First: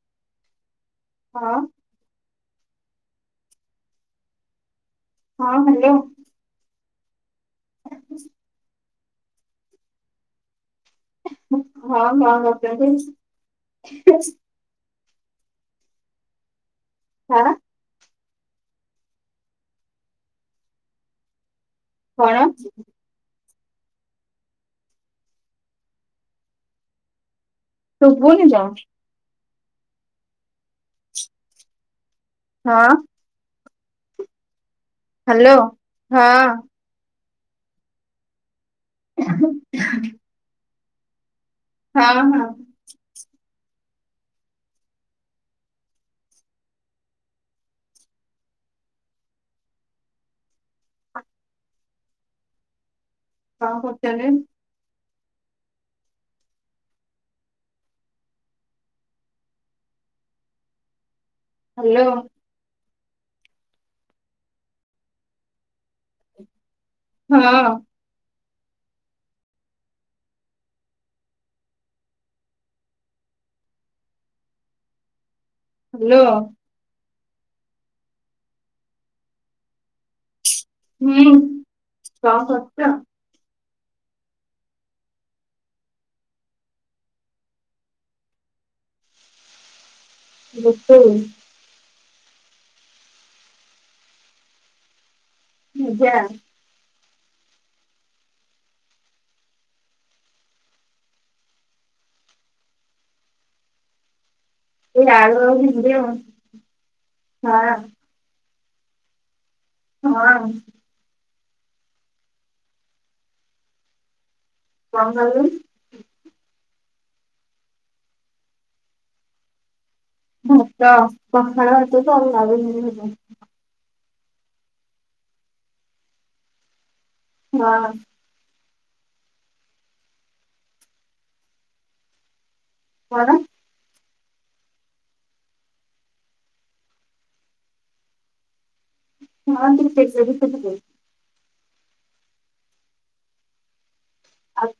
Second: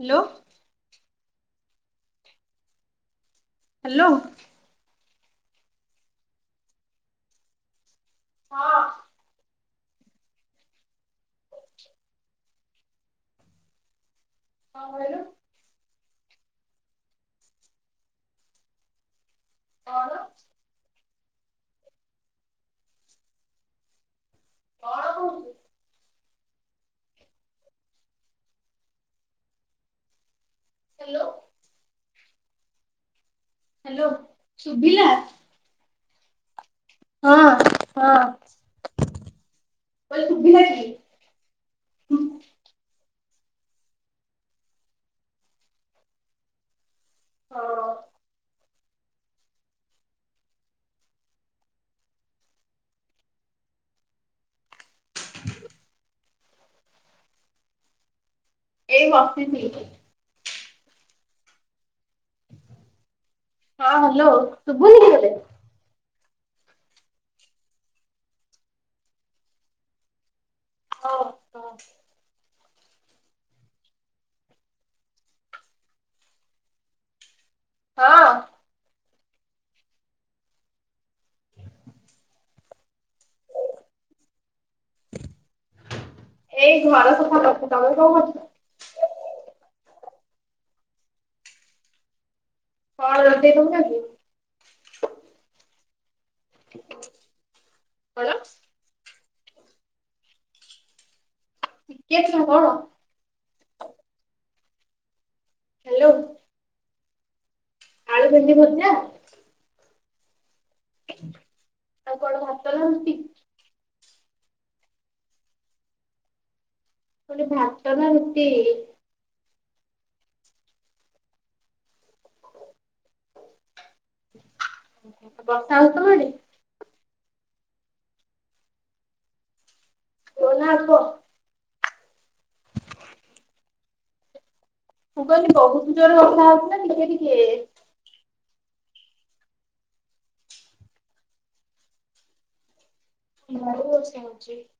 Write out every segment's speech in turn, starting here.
Hello. ହଁ। Hello. ହଁ hello. ହଁ। ହଁ ହାଁ ମାରୁଛ କାଇଁ। କଁ କହିଲ। କଣ। କଁ ହେଲା। କଣ। କଣ କହୁଛୁ? ଶୁଭୁନି ତ। ହାଲୋ। ହଁ। ହାଲୋ ସୁଭିଲା। ହାଲୋ ହଁ। ହଁ ହଁ। [inaudible] ତ ତେ ତେ ଶୁଭିଗଲା କୀ। ହଁ ହଁ। ହଁ। କଣ କରୁଛନ୍ତି। [inaudible] ଏଇ ବସିଚି। ହାଲୋ। ହଁ ହାଲୋ ଶୁଭୁନି କି ତତେ। ହଁ। ହଁ ତ। ହାଲୋ। ହଁ। ହୁଁ କଣ କରୁଛ? ଏଇ ଘର ସଫା କରୁଛି, ତମେ କଣ କରୁଛ? ରୋଷେଇ। କଣ ରୋଷେଇ କରୁଛ ଆଜି? ଭଜା। କଣ? ଟିକେ ଚୁପ ହବ‌। ଏ ଆଳ ଆଉ ଭେଣ୍ଡି ଆଉ ହ୍ୟାଲୋ ହଁ। ଆଳୁ ଭେଣ୍ଡି ଭଜା। ହଁ। ଆଉ କଣ ଭାତ ଲାଗନ୍ତି? କଅଁ ଖାଇବୁ? ମୁଁ କହିଲି ଭାତ ନା ରୁଟି? ଭାତ। ପଖାଳ ଭାତକୁ ଆଉ [unintelligible] ଭଜା। ବର୍ଷା ହଉଚି ତମ ଆଡ଼େ? ହଁ। [unintelligible] କଣ? ମୁଁ କହିଲି ବହୁତ ଜୋର ବର୍ଷା ହଉଛି ନା ଟିକେ ଟିକେ? ହଁ ଟିକେ ଛାଡ଼ିଯାଇଚି ଟିକେ। ଘରେ ବି ବର୍ଷା ହଉଚି। ଆଉ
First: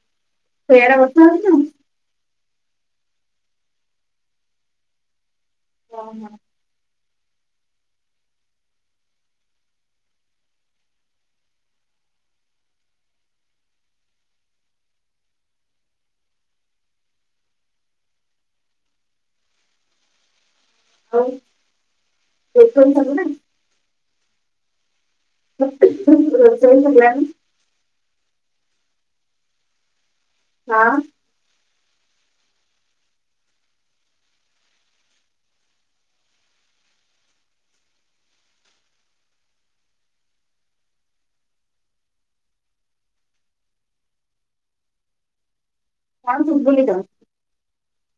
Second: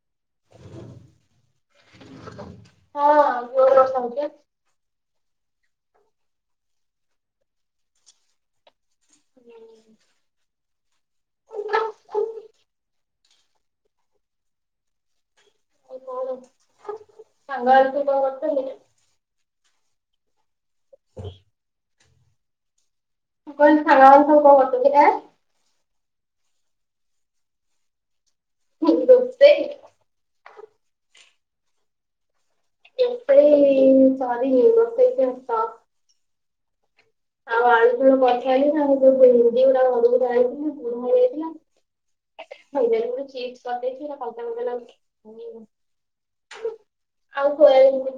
ସିଆଡେ ବର୍ଷା ହଉଛି ନା? ହଁ ଜୋରେ ବର୍ଷା ହଉଛି ପା। ହଁ ହଁ। ହୁଁ। ଏଇ କଣ, ସାଙ୍ଗମାନେ ତ [unintelligible] ଆଉ [unintelligible] ମୁଁ କହିଲି [unintelligible] ଗପିଥିଲା? [unintelligible] ରୋଷେଇ ସରିଲାଣି। ମୁଁ ରୋଷେଇ ହଁ। ରୋଷେଇ ସରିନି, ରୋଷେଇ [unintelligible] ଆଉ ଆଳୁ ଝୋଳ କରିସାଇଲେଣି ଆଉ ଯୋଉ ଭେଣ୍ଡି ଗୁଡ଼ା ଘରକୁ ଯାଇଥିଲି କୁରୁମ ହେଇଯାଇଥିଲା [unintelligible] ଚିପ୍ସ କରିଦେଇଛି ଏଇରା କଞ୍ଚା [unintelligible] କଣ ଶୁଭୁନି ତ? ଆଉ ସୋୟବିନି।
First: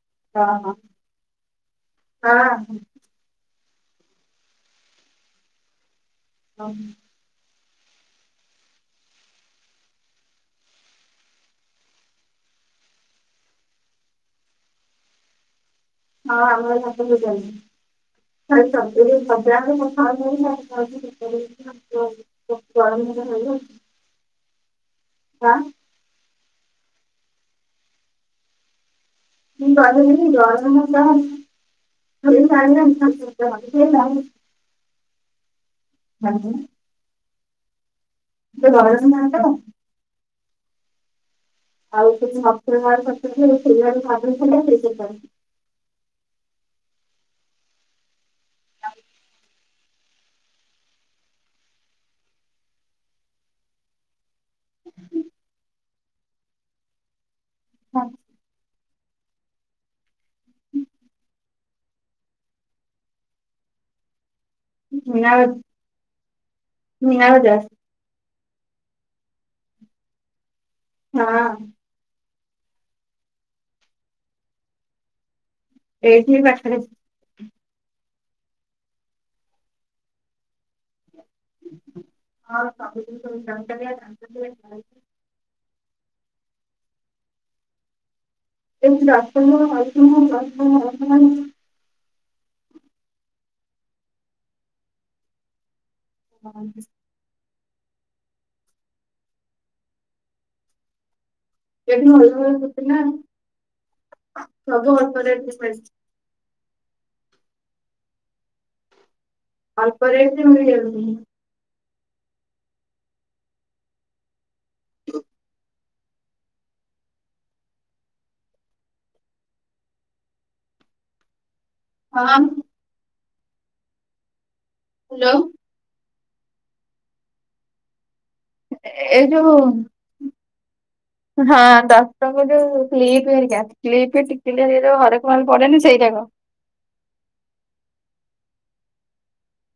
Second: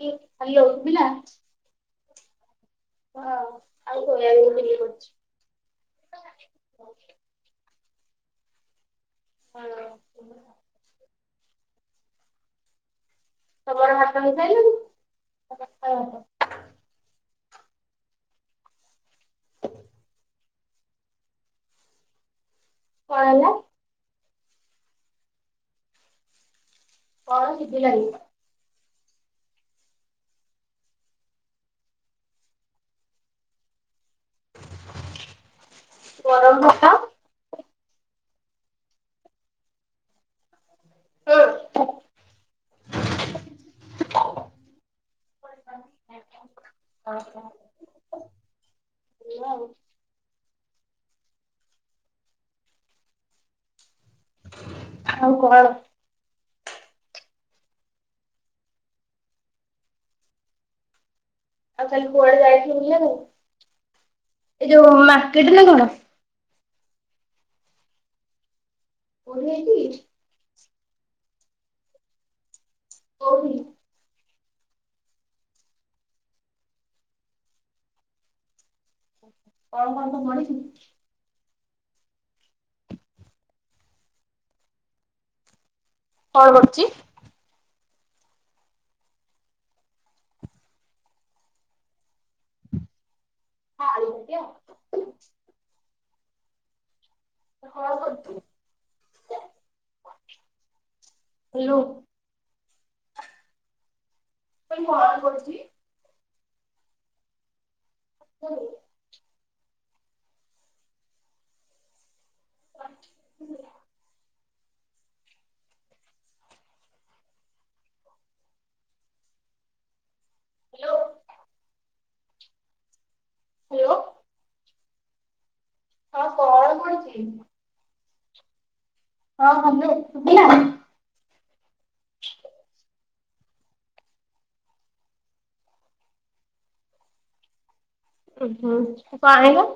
କି ହ୍ୟାଲୋ ହଁ ଶୁଭିଲା? ହଁ। ହଁ ଆଉ ସୋୟାବିନି ଚିଲ୍ଲି କରଛି। ହଁ। ହାଲୋ [unintelligible] ତମର ଭାତ ହେଇ ସାଇଲାଣି [unintelligible] ହଁ ଆମର ଭାତ [unintelligible] [unintelligible] କଣ ହେଲା? [unintelligible] ହଁ। କଣ ଶୁଭିଲାନି? [unintelligible] ଗରମ ଭାତ ଦେ ଗରମ ଭାତ ହଁ। ଆଉ [unintelligible] ଓହୋ। ହାଲୋ। ଆଉ କଣ? ହଁ। ଆଉ କାଲି କୁଆଡେ ଯାଇଥିଲୁ ବୁଲିଆକୁ? ଏଇ ଯୋଉ ମୀନା ମାର୍କେଟ ନା କଣ? ମୀନା ବଜାର। କୋଉଠି ହେଇଚି? ହଁ। କୋଉଠି? ଏଇଠି ପାଖେରେ। କଣ କଣ ସବୁ ପଡିଚି? ହଁ ସବୁଦିନ [unintelligible] କଣ କରୁଚି? [unintelligible] ହଁ [unintelligible] ହଁ। ହଁ ବଧୁ ଏଠି କହିଲି କଣ [unintelligible] ପଡିଛି? ହୁଁ। ଅଳ୍ପରେ ମିଳି [unintelligible] [unintelligible] ହାଲୋ। ହଁ। ହାଲୋ। ହାଲୋ। ହଁ କଣ କଉଚି? ହଁ ହାଲୋ ଶୁବିଲା? ହଁ ଦଶଟଙ୍କା ଯୋଉ କ୍ଲିପ ହେରିକା। କ୍ଲିପ୍ ଟିକିଲି ହେରିକା ଯୋଉ ହରେକମାଲ ପଡେନି ସେଇରାକ। ଉଁ ହୁଁ କଣ ଆଣିବ?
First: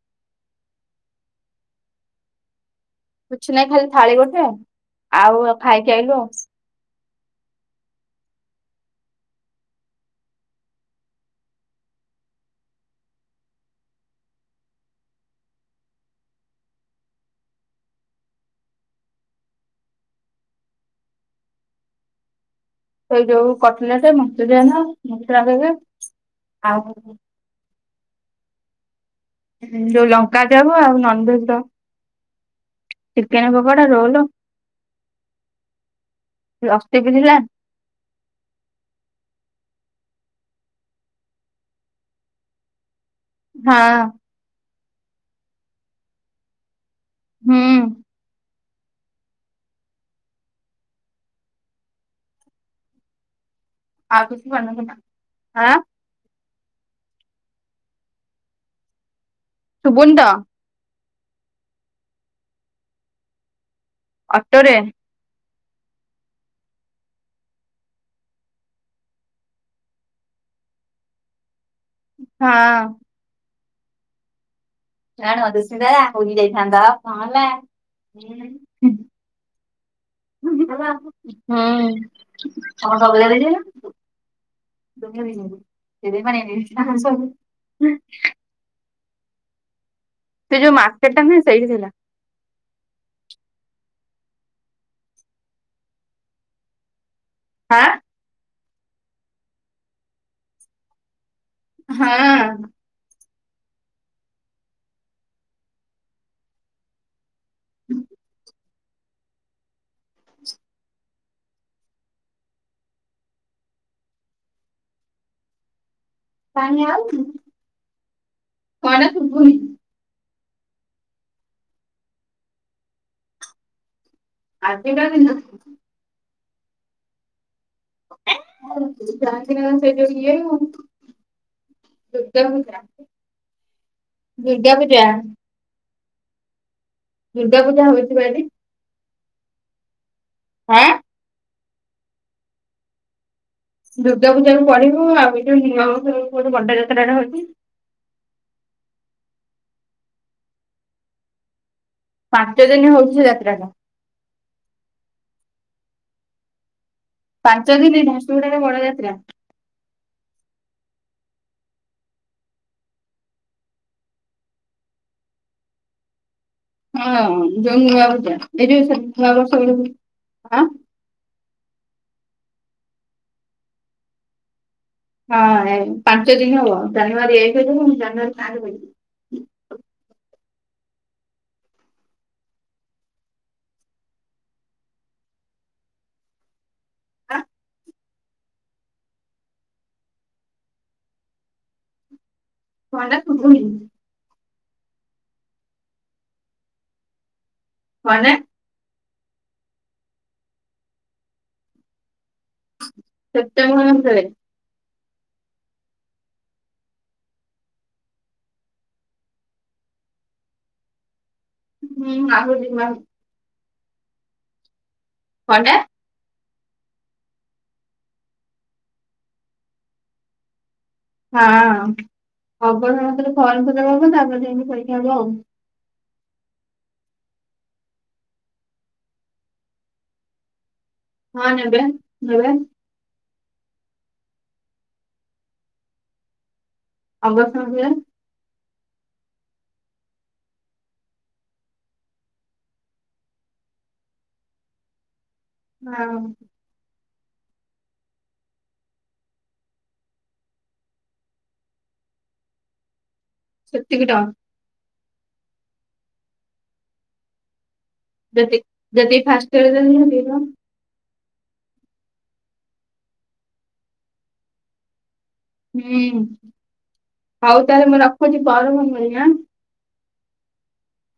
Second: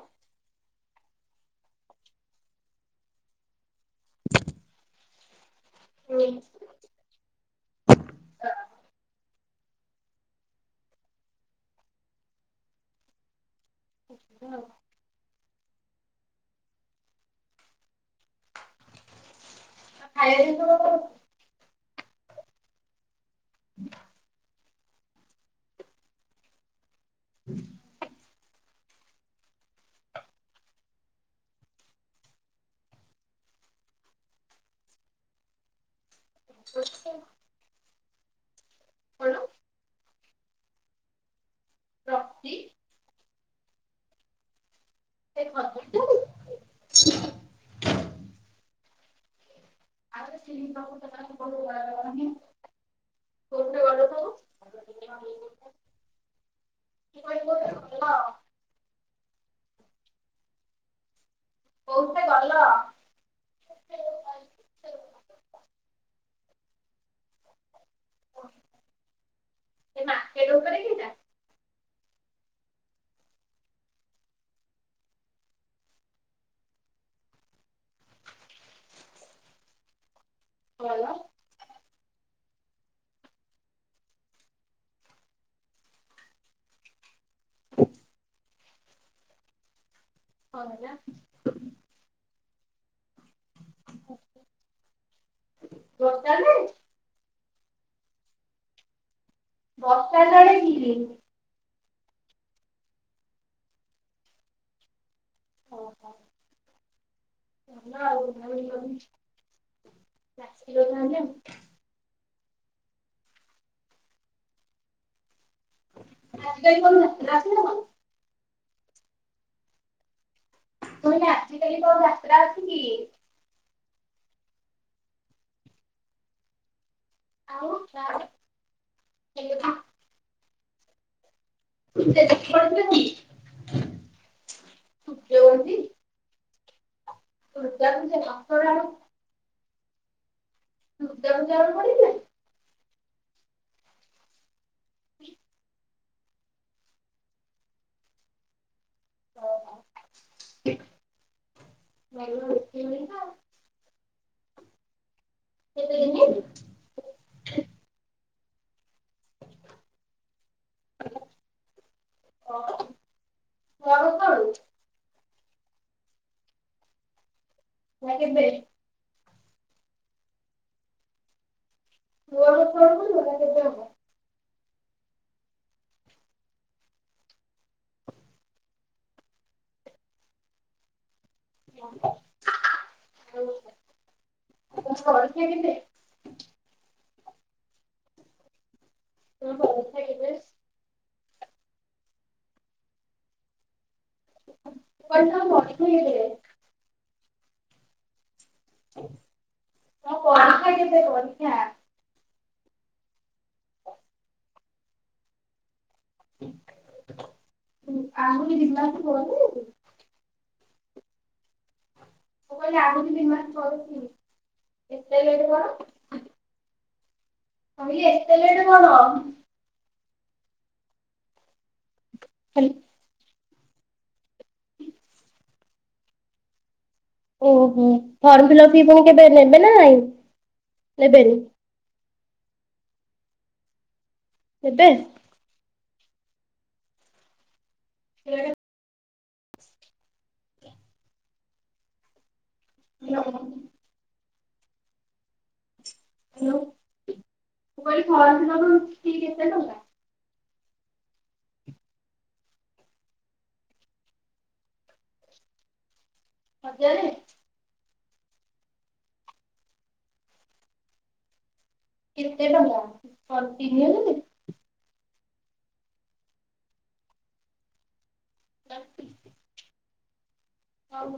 କିଛି ନାହିଁ ଖାଲି ଥାଳି ଗୋଟେ ଆଉ ଖାଇକି ଆଇଲୁ ଆଉ। କୋଉଥିରେ [unintelligible] ଖାଇଆ ଜିନିଷ ସେଇ ଯୋଉ କଟଲେଟ, ମନଚୁରିଆନ, ମଥୁରା କେକେ ଆଉ ହୁଁ ଯୋଉ ଲଙ୍କା ଚପ ଆଉ ଆଉ ନନଭେଜ ର ଚିକେନ ପକଡା ରୋଲ। [inaudible] ଲସି କିଣିଲା। କଣ? [unintelligible] ହଁ। [unintelligible] ହୁଁ। [unintelligible] ଆଉ କିଛି ବନେଇବି ନା ଆଁ। [unintelligible] ଶୁବୁନି ତ କୋଉଥିରେ ଗଲ? ଅଟୋରେ। [unintelligible] ଉପରେ କି? ହଁ। ରାଣ [unintelligible] କହିଯାଇଥାନ୍ତା କଣ ହେଲା ହୁଁ। ହୁଁ ହୁଁ ହୁଁ କଣ ସବୁ [unintelligible] [unintelligible] ସେ ଯୋଉ ମାର୍କେଟ ଟା ନୁହେଁ ସେଇଠି ଥିଲା। ବୋତଲରେ ଆଁ। ବର୍ଷା ଜଳେ କି ହଁ। ହଉ ହଉ। [unintelligible] କାହିଁ ଆଉ [unintelligible] କଣ ଶୁଭୁନି? ତୁମେ ଆଜି କାଲି କୋଉ ଯାତ୍ରା ଅଛି କି? ଆଜି ଟା ଦିନ ଆଉ। ଜାନ୍ତିନି ସେ ଯୋଉ ଇଏ ଆଉ। ସେ ଦୁର୍ଗା ଦେଖି ପୂଜା ପଡିଥିଲେ କି? ଦୁର୍ଗା ପୂଜା। ସୂର୍ଯ୍ୟବଂଶୀ ଦୁର୍ଗା ପୂଜା ହଉଚିବା ଏଠି। [unintelligible] ଗୁଦାମୁଜଳ ପଡିଥିଲା। ଦୁର୍ଗା ପୂଜା ପଢିବୁ ଆଉ ଏ ଯୋଉ ବଣ୍ଡ ଯାତ୍ରାଟା ହଉଛି। ଓହୋ ଠିକ। ପାଞ୍ଚ ଦିନ ହଉଛି ସେ ଯାତ୍ରା ଟା। କେତେ ଦିନି? ପାଞ୍ଚ ଦିନି ଝାରସୁଗୁଡାରେ ବଡଯାତ୍ରା। [inaudible] ଓ ମରୁ ତଳୁ। ହଁ ଯଉ ନୂଆ ଔଉଟା ଏଇ ନୂଆ ବର୍ଷ ବେଲୁକୁ ଆଁ। [unintelligible] ହଁ ପାଞ୍ଚ ଦିନ ହବ ଜାନୁଆରୀ ଏଇ କହିବ ମୁ ଜାନୁଆରୀ ପାଞ୍ଚ ରହିବି। [unintelligible] [unintelligible] ଓହୋ। [unintelligible] [unintelligible] କ ହେଳା? ହଁ ପରୀକ୍ଷା କେତେ ପରୀକ୍ଷା? ସେମ୍ପଟେବର ମାସରେ। [unintelligible] ହୁଁ ମୁଁ ଆହୁରି ଦି କହିଲି ମାସ ଆହୁଛି ଦି ମାସ କରୁଛି ଏତେ ଲେଟ୍ କର। କଣଟା କହିଲି ଏତେ ଲେଟ୍ କଣ? ହଁ ହବ ନା ମତରେ ଫର୍ମ ଫିଲପ୍ ହବ ତାପରେ ଯାଇକି ପରୀକ୍ଷା ହବ ଆଉ। ଓହୋ ଫର୍ମ ଫିଲ୍ ଫି କେବେ ନେବେ ନାଇ? ହଁ ନେବେ ନେବେ। ଏବେ। ଅଗଷ୍ଟ ମାସିଆ। ଏ ହ୍ୟାଲୋ। ହଁ। ମୁ କହିଲି ଫର୍ମ ଫିଲପ୍ ଫ୍ରି କେତେ ଟଙ୍କା? ସେତିକି ଟଙ୍କ। ହଜାରେ। [unintelligible] କେତେ ଟଙ୍କା କଣ୍ଟିନ୍ୟ ନଲେ? ହୁଁ ହଉ ତାହେଲେ ମୁଁ ରଖୁଛି ପରମ ହଜାରେ? ମଣିଆ। ହଉ।